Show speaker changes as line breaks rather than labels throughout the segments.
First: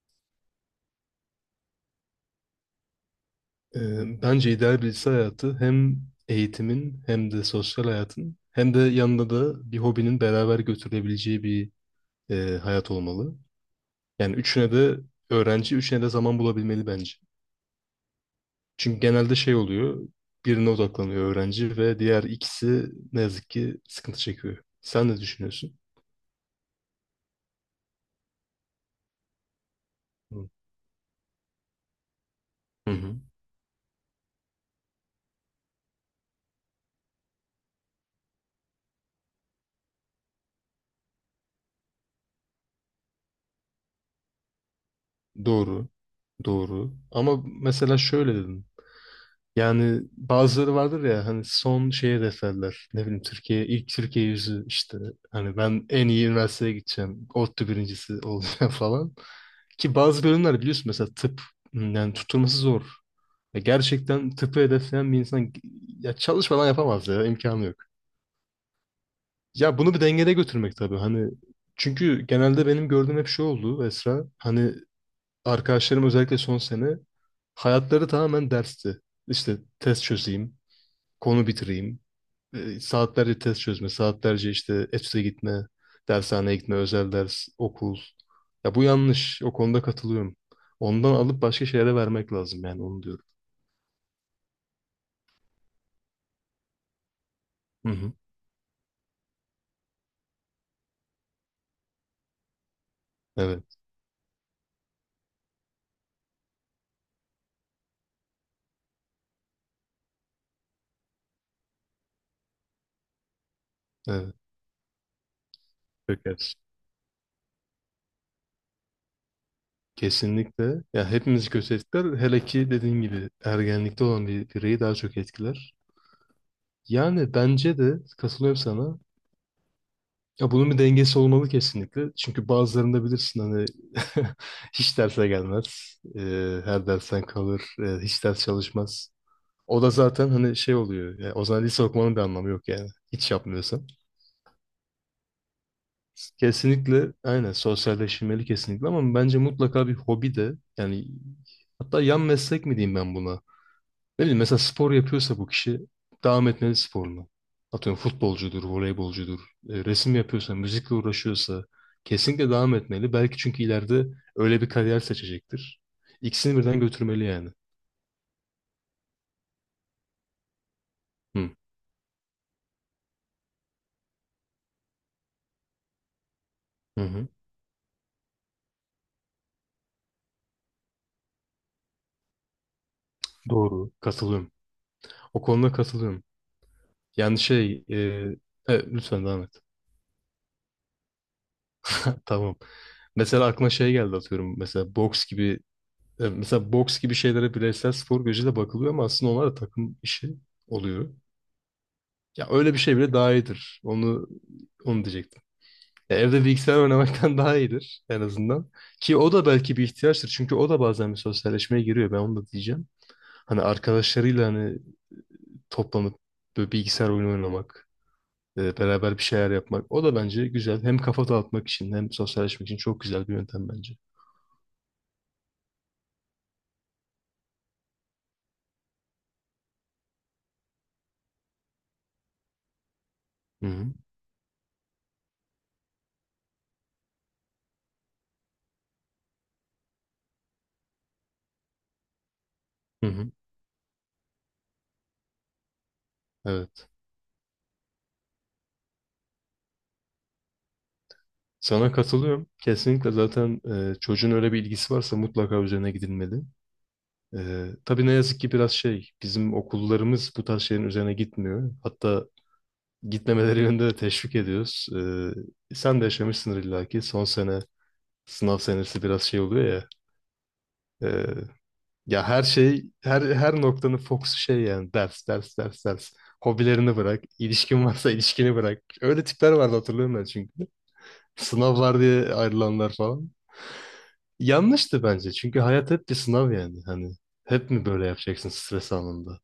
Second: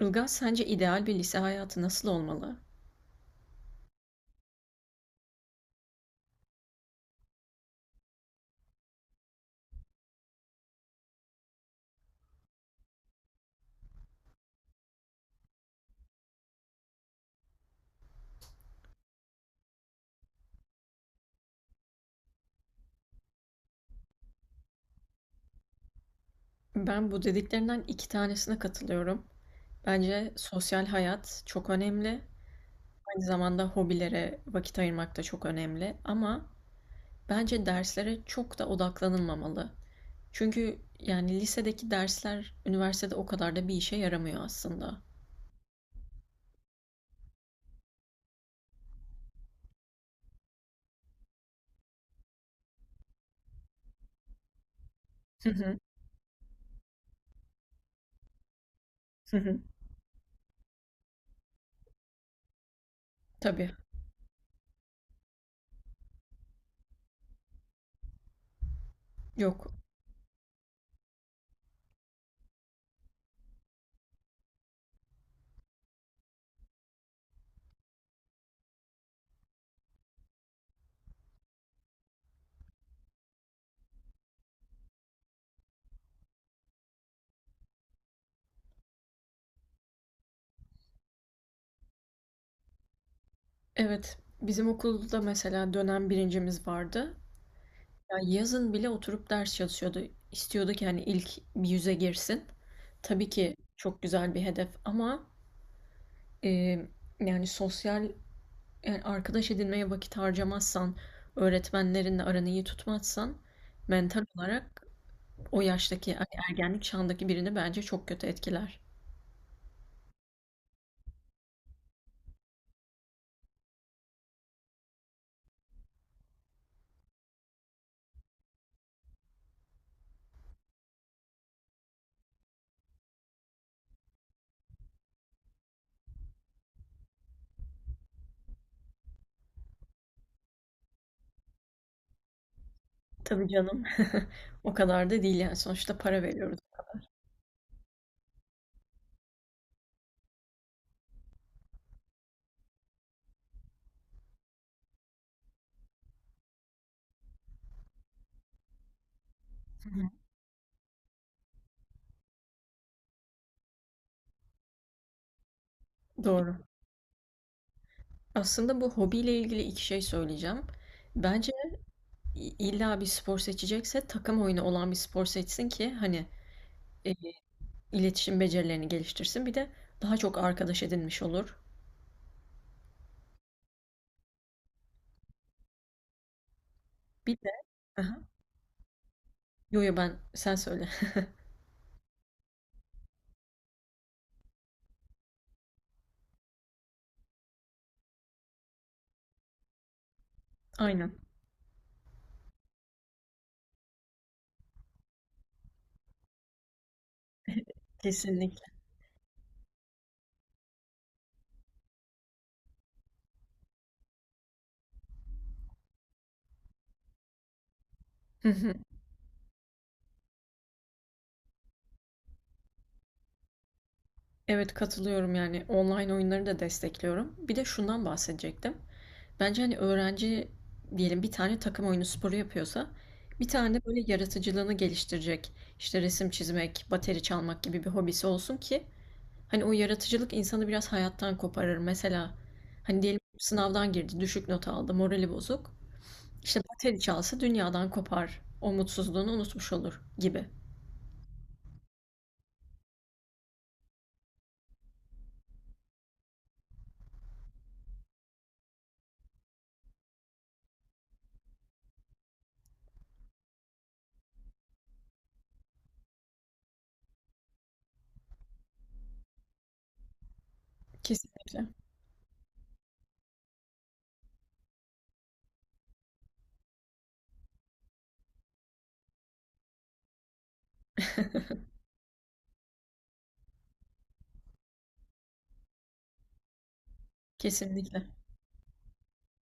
Ilgaz, sence ideal bir lise hayatı nasıl olmalı?
Bence ideal birisi hayatı hem eğitimin hem de sosyal hayatın hem de yanında da bir hobinin beraber götürülebileceği bir hayat olmalı. Yani üçüne de öğrenci, üçüne de zaman bulabilmeli bence. Çünkü genelde şey oluyor, birine odaklanıyor öğrenci ve diğer ikisi ne yazık ki sıkıntı çekiyor. Sen ne düşünüyorsun?
Ben bu dediklerinden iki tanesine katılıyorum. Bence sosyal hayat çok önemli.
Hı hı.
Aynı zamanda hobilere vakit ayırmak da çok önemli. Ama bence derslere çok da odaklanılmamalı. Çünkü yani lisedeki dersler üniversitede o kadar da bir işe yaramıyor aslında.
Doğru, doğru. Ama mesela şöyle dedim. Yani bazıları vardır ya hani son şeye defterler. Ne bileyim Türkiye ilk Türkiye yüzü işte
Hı
hani
hı,
ben en iyi üniversiteye gideceğim. ODTÜ birincisi olacağım falan.
hı hı.
Ki bazı bölümler biliyorsun mesela tıp yani tutturması zor. Ya
Tabii.
gerçekten tıpı hedefleyen bir insan ya çalışmadan yapamaz ya imkanı yok.
Yok.
Ya bunu bir dengede götürmek tabii hani çünkü genelde benim gördüğüm hep şey oldu Esra. Hani arkadaşlarım özellikle son sene hayatları tamamen dersti. İşte test çözeyim, konu bitireyim. Saatlerce test çözme, saatlerce işte EFS'e gitme, dershaneye gitme, özel ders, okul. Ya bu yanlış. O konuda katılıyorum. Ondan alıp başka şeylere vermek lazım yani onu diyorum.
Evet. Bizim okulda mesela dönem birincimiz vardı.
Hı hı.
Ya yazın bile oturup ders çalışıyordu. İstiyordu ki hani ilk bir yüze girsin. Tabii ki
Evet,
çok güzel bir hedef ama e, yani sosyal, yani arkadaş edinmeye vakit harcamazsan, öğretmenlerinle aranı iyi tutmazsan mental
evet.
olarak o yaştaki
Çok
hani ergenlik çağındaki birini bence çok kötü etkiler.
Kesinlikle. Ya hepimizi kötü etkiler. Hele ki dediğin gibi ergenlikte olan bir bireyi daha çok etkiler. Yani bence de katılıyorum sana. Ya bunun bir dengesi olmalı kesinlikle. Çünkü bazılarında bilirsin hani hiç derse gelmez. Her dersten kalır. Hiç ders çalışmaz. O da zaten hani şey oluyor. Ya o zaman lise okumanın bir anlamı yok yani. Hiç
Tabii canım.
yapmıyorsan.
O kadar da değil yani sonuçta para veriyoruz.
Kesinlikle aynen sosyalleşmeli kesinlikle ama bence mutlaka bir hobi de yani, hatta yan meslek mi diyeyim ben buna? Ne bileyim mesela spor yapıyorsa bu kişi devam etmeli sporuna. Atıyorum futbolcudur, voleybolcudur,
Hı hı.
resim yapıyorsa, müzikle uğraşıyorsa kesinlikle devam etmeli. Belki çünkü ileride öyle bir kariyer seçecektir.
Doğru.
İkisini birden götürmeli yani.
Aslında bu hobiyle ilgili iki şey söyleyeceğim.
Hı,
Bence İlla bir spor seçecekse takım oyunu olan bir spor seçsin ki hani
hı
e,
hı.
iletişim becerilerini geliştirsin. Bir de daha çok arkadaş edinmiş olur.
Doğru. Katılıyorum. O konuda katılıyorum.
Bir
Yani
de
şey,
aha.
lütfen devam et.
Yo yo, ben sen söyle.
Tamam. Mesela aklıma şey geldi atıyorum. Mesela boks gibi şeylere bireysel spor gözüyle bakılıyor ama aslında onlar da takım işi oluyor.
Aynen.
Ya öyle bir şey bile daha iyidir. Onu diyecektim. Ya evde bilgisayar oynamaktan daha iyidir en
Kesinlikle.
azından. Ki o da belki bir ihtiyaçtır. Çünkü o da bazen bir sosyalleşmeye giriyor. Ben onu da diyeceğim. Hani arkadaşlarıyla hani toplanıp böyle bilgisayar oyunu oynamak,
Hı hı.
beraber bir şeyler yapmak. O da bence güzel. Hem kafa dağıtmak için hem sosyalleşmek için çok güzel bir yöntem bence.
Evet, katılıyorum, yani online oyunları da destekliyorum. Bir de şundan bahsedecektim. Bence hani öğrenci diyelim bir tane takım oyunu sporu yapıyorsa, bir
Hı
tane de
hı.
böyle yaratıcılığını geliştirecek işte resim çizmek, bateri çalmak gibi bir hobisi olsun ki hani o yaratıcılık insanı biraz hayattan koparır. Mesela hani
Hı
diyelim
hı.
sınavdan girdi, düşük not aldı, morali bozuk. İşte
Evet.
bateri çalsa dünyadan kopar. O mutsuzluğunu unutmuş olur gibi.
Sana katılıyorum. Kesinlikle zaten çocuğun öyle bir ilgisi varsa mutlaka üzerine gidilmeli. Tabii ne yazık ki biraz şey, bizim okullarımız bu tarz şeylerin üzerine gitmiyor. Hatta gitmemeleri yönünde de teşvik ediyoruz. Sen de yaşamışsındır illa ki. Son sene, sınav senesi biraz şey oluyor ya. Ee,
Kesinlikle.
Ya her şey, her noktanın fokusu şey yani ders, ders, ders, ders. Hobilerini bırak, ilişkin varsa ilişkini bırak. Öyle tipler vardı hatırlıyorum ben çünkü. Sınav var diye ayrılanlar falan. Yanlıştı bence. Çünkü hayat hep bir sınav yani. Hani hep mi böyle
Kesinlikle.
yapacaksın stres anında?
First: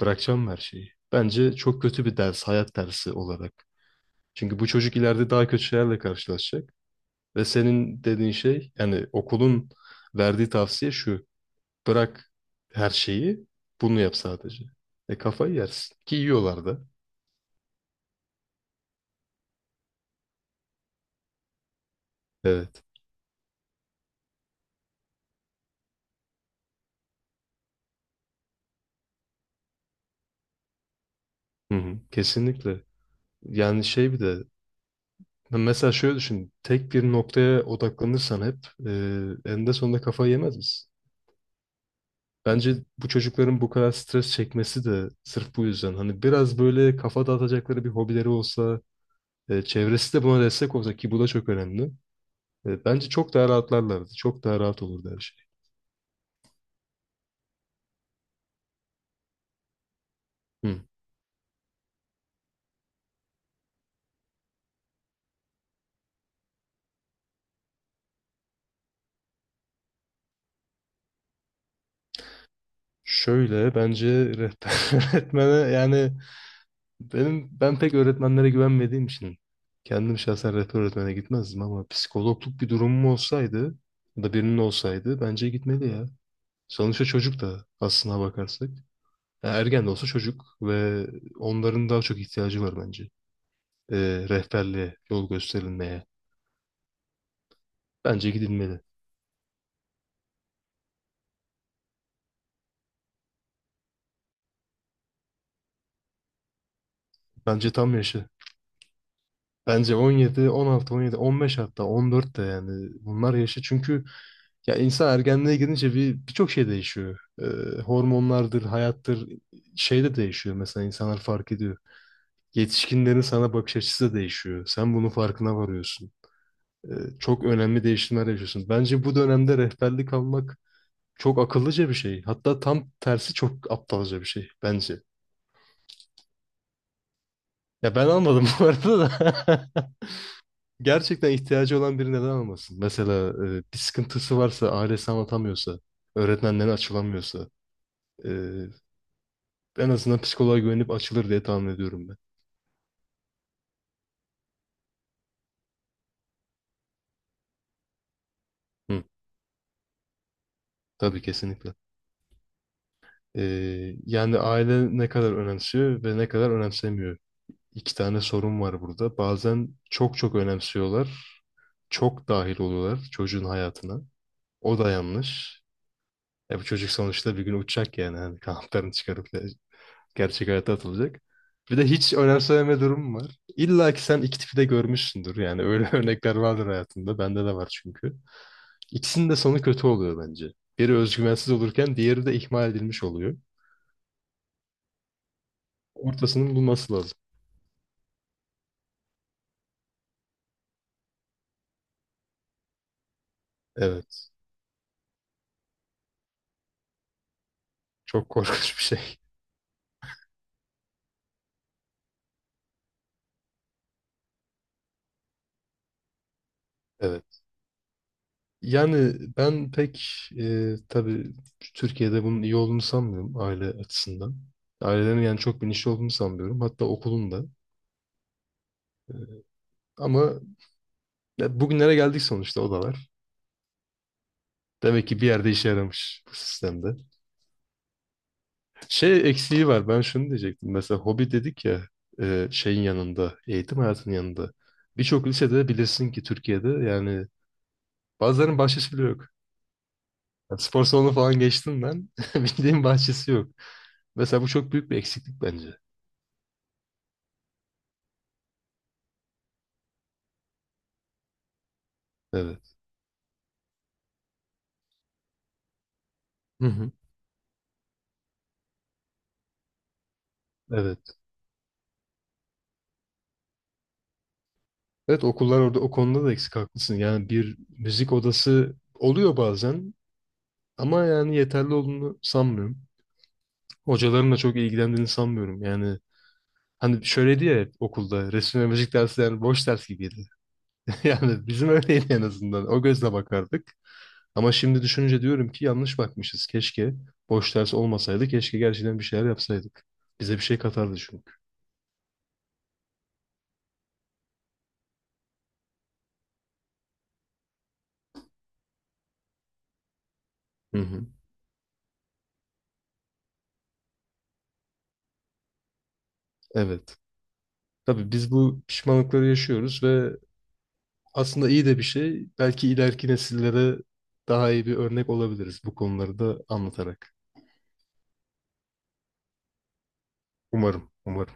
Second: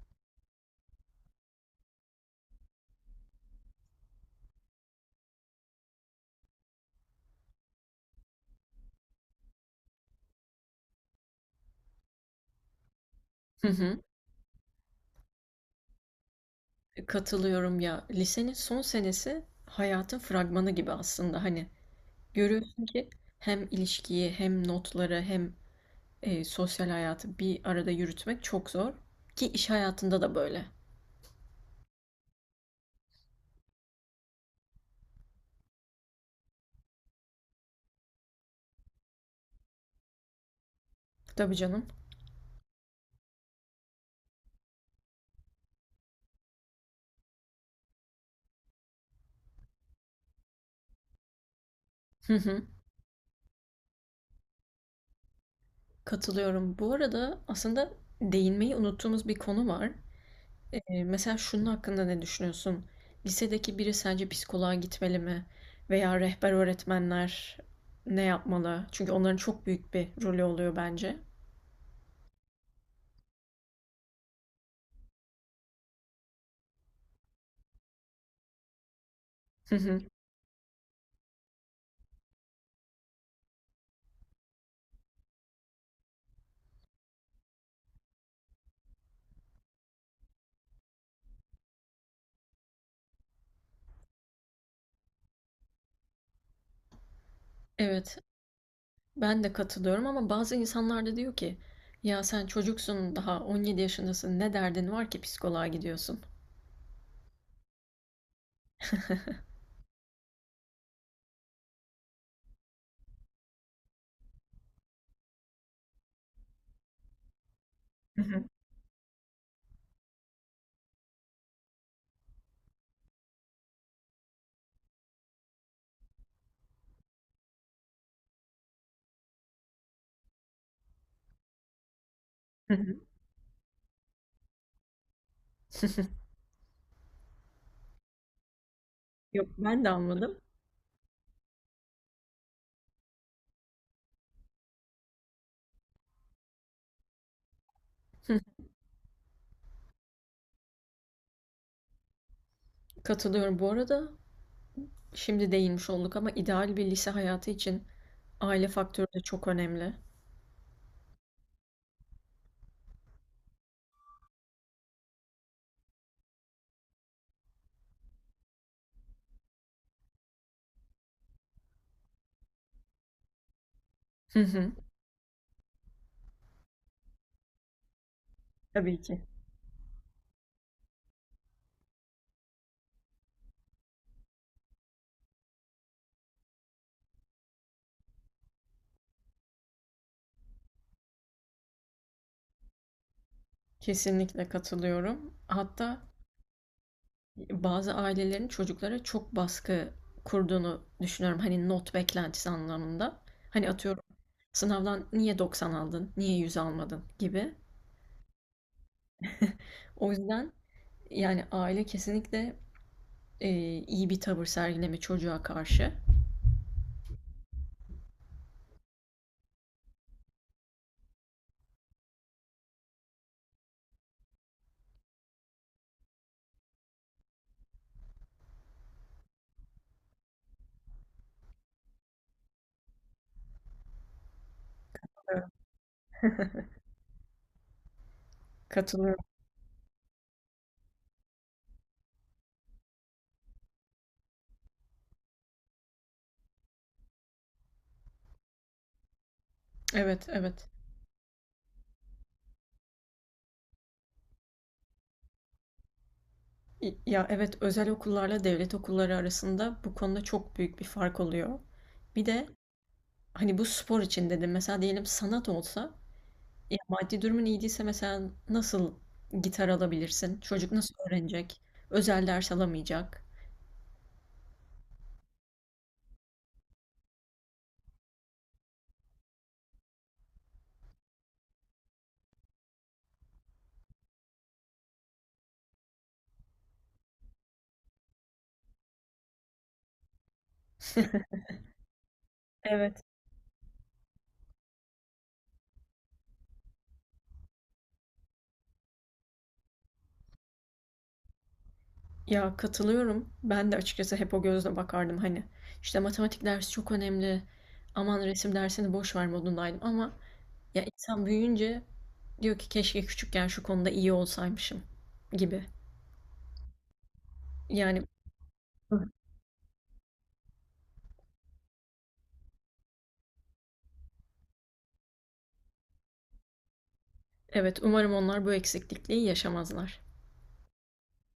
Bırakacağım her şeyi. Bence çok kötü bir ders, hayat dersi olarak. Çünkü bu çocuk ileride daha kötü şeylerle karşılaşacak. Ve senin dediğin şey, yani okulun verdiği tavsiye şu. Bırak her şeyi,
Hı hı.
bunu yap sadece. E kafayı yersin. Ki yiyorlar da.
Katılıyorum ya. Lisenin son senesi hayatın fragmanı gibi aslında. Hani
Evet.
görüyorsun ki hem ilişkiyi hem notları hem sosyal hayatı bir arada yürütmek çok zor. Ki iş hayatında da böyle.
Hı hı. Kesinlikle. Yani şey bir de. Ya mesela şöyle düşün. Tek bir noktaya odaklanırsan hep e, eninde sonunda kafayı yemez misin?
Tabii canım.
Bence bu çocukların bu kadar stres çekmesi de sırf bu yüzden. Hani biraz böyle kafa dağıtacakları bir hobileri olsa, çevresi de buna destek olsa ki bu da çok önemli. Bence çok daha rahatlarlardı. Çok daha rahat olurdu her şey.
Katılıyorum. Bu arada aslında değinmeyi unuttuğumuz bir konu var.
Hı.
Mesela şunun hakkında ne düşünüyorsun? Lisedeki biri sence psikoloğa gitmeli mi? Veya rehber öğretmenler ne yapmalı? Çünkü onların çok büyük bir rolü oluyor bence.
Şöyle bence rehber öğretmene yani. Ben pek öğretmenlere güvenmediğim için
Hı hı.
kendim şahsen rehber öğretmene gitmezdim ama psikologluk bir durumum olsaydı ya da birinin olsaydı bence gitmeli ya. Sonuçta çocuk da aslına bakarsak. Ya ergen de olsa çocuk ve onların daha çok ihtiyacı var bence. Rehberliğe, yol gösterilmeye.
Evet,
Bence gidilmeli.
ben de katılıyorum, ama bazı insanlar da diyor ki, ya sen çocuksun, daha 17 yaşındasın, ne derdin var ki psikoloğa gidiyorsun?
Bence tam yaşı. Bence 17, 16, 17, 15 hatta 14 de yani bunlar yaşı çünkü ya insan ergenliğe gidince birçok şey değişiyor.
Hı hı.
Hormonlardır, hayattır, şey de değişiyor, mesela insanlar fark ediyor. Yetişkinlerin sana bakış açısı da değişiyor. Sen bunun farkına varıyorsun. Çok önemli değişimler yaşıyorsun. Bence bu dönemde rehberlik almak çok akıllıca bir şey. Hatta
Hı
tam
hı.
tersi çok aptalca bir şey bence. Ya ben anladım bu arada da.
Yok, ben de anladım.
Gerçekten ihtiyacı olan biri neden almasın? Mesela bir sıkıntısı varsa, ailesi anlatamıyorsa, öğretmenlerine açılamıyorsa, e,
Hı.
en azından psikoloğa güvenip açılır diye tahmin ediyorum ben.
Katılıyorum. Bu arada şimdi değinmiş olduk ama ideal bir lise hayatı için aile
Hı,
faktörü de çok önemli.
tabii kesinlikle. E, Yani aile ne kadar önemsiyor ve ne kadar önemsemiyor. İki tane sorun var burada. Bazen çok çok önemsiyorlar, çok dahil oluyorlar çocuğun hayatına.
Hı hı.
O da yanlış. E bu çocuk sonuçta bir gün uçacak yani. Hani kanatlarını
Tabii ki.
çıkarıp gerçek hayata atılacak. Bir de hiç önemsememe durumu var. İlla ki sen iki tipi de görmüşsündür. Yani öyle örnekler vardır hayatında. Bende de var çünkü. İkisinin de sonu kötü oluyor bence. Biri özgüvensiz olurken diğeri de ihmal edilmiş oluyor.
Kesinlikle katılıyorum. Hatta
Ortasının bulması lazım.
bazı ailelerin çocuklara çok baskı kurduğunu düşünüyorum. Hani not beklentisi anlamında. Hani atıyorum
Evet.
sınavdan niye 90 aldın, niye 100 almadın gibi.
Çok korkunç bir şey.
O yüzden yani aile kesinlikle e, iyi bir tavır sergileme çocuğa karşı.
Evet. Yani ben pek tabii Türkiye'de bunun iyi olduğunu sanmıyorum aile açısından. Ailelerin yani çok bilinçli olduğunu sanmıyorum. Hatta okulun da. Ama ya bugünlere geldik sonuçta o da var. Demek ki bir
Evet.
yerde işe yaramış bu sistemde.
Katılıyorum.
Şey eksiği var. Ben şunu diyecektim. Mesela hobi dedik ya, şeyin yanında, eğitim hayatının yanında. Birçok lisede bilirsin ki Türkiye'de yani bazılarının bahçesi bile yok.
Evet,
Yani
evet.
spor salonu falan geçtim ben. Bildiğim bahçesi yok. Mesela bu çok büyük bir eksiklik bence.
Ya evet, özel okullarla devlet okulları arasında bu konuda çok büyük bir fark oluyor. Bir de
Evet.
hani bu spor için dedim, mesela diyelim sanat olsa,
Hı
ya
hı.
maddi durumun iyi değilse mesela nasıl gitar alabilirsin? Çocuk nasıl
Evet.
öğrenecek? Özel ders alamayacak.
Evet, okullar orada o konuda da eksik haklısın. Yani bir müzik odası oluyor bazen ama yani yeterli olduğunu sanmıyorum. Hocaların da çok ilgilendiğini sanmıyorum. Yani, hani şöyle diyor, hep okulda resim ve müzik dersi yani boş ders gibiydi. Yani bizim öyleydi en azından. O
Evet.
gözle bakardık. Ama şimdi düşününce diyorum ki yanlış bakmışız. Keşke boş ders olmasaydı. Keşke gerçekten bir şeyler yapsaydık. Bize bir şey katardı çünkü.
Ya katılıyorum. Ben de açıkçası hep o gözle bakardım hani. İşte matematik dersi çok önemli. Aman resim dersini boş ver modundaydım ama
Hı
ya
hı.
insan büyüyünce diyor ki keşke küçükken şu konuda iyi olsaymışım gibi.
Evet.
Yani
Tabii biz bu pişmanlıkları yaşıyoruz ve aslında iyi de bir şey. Belki ileriki nesillere daha iyi bir örnek olabiliriz bu konuları da anlatarak.
evet, umarım onlar bu eksiklikliği yaşamazlar.
Umarım, umarım.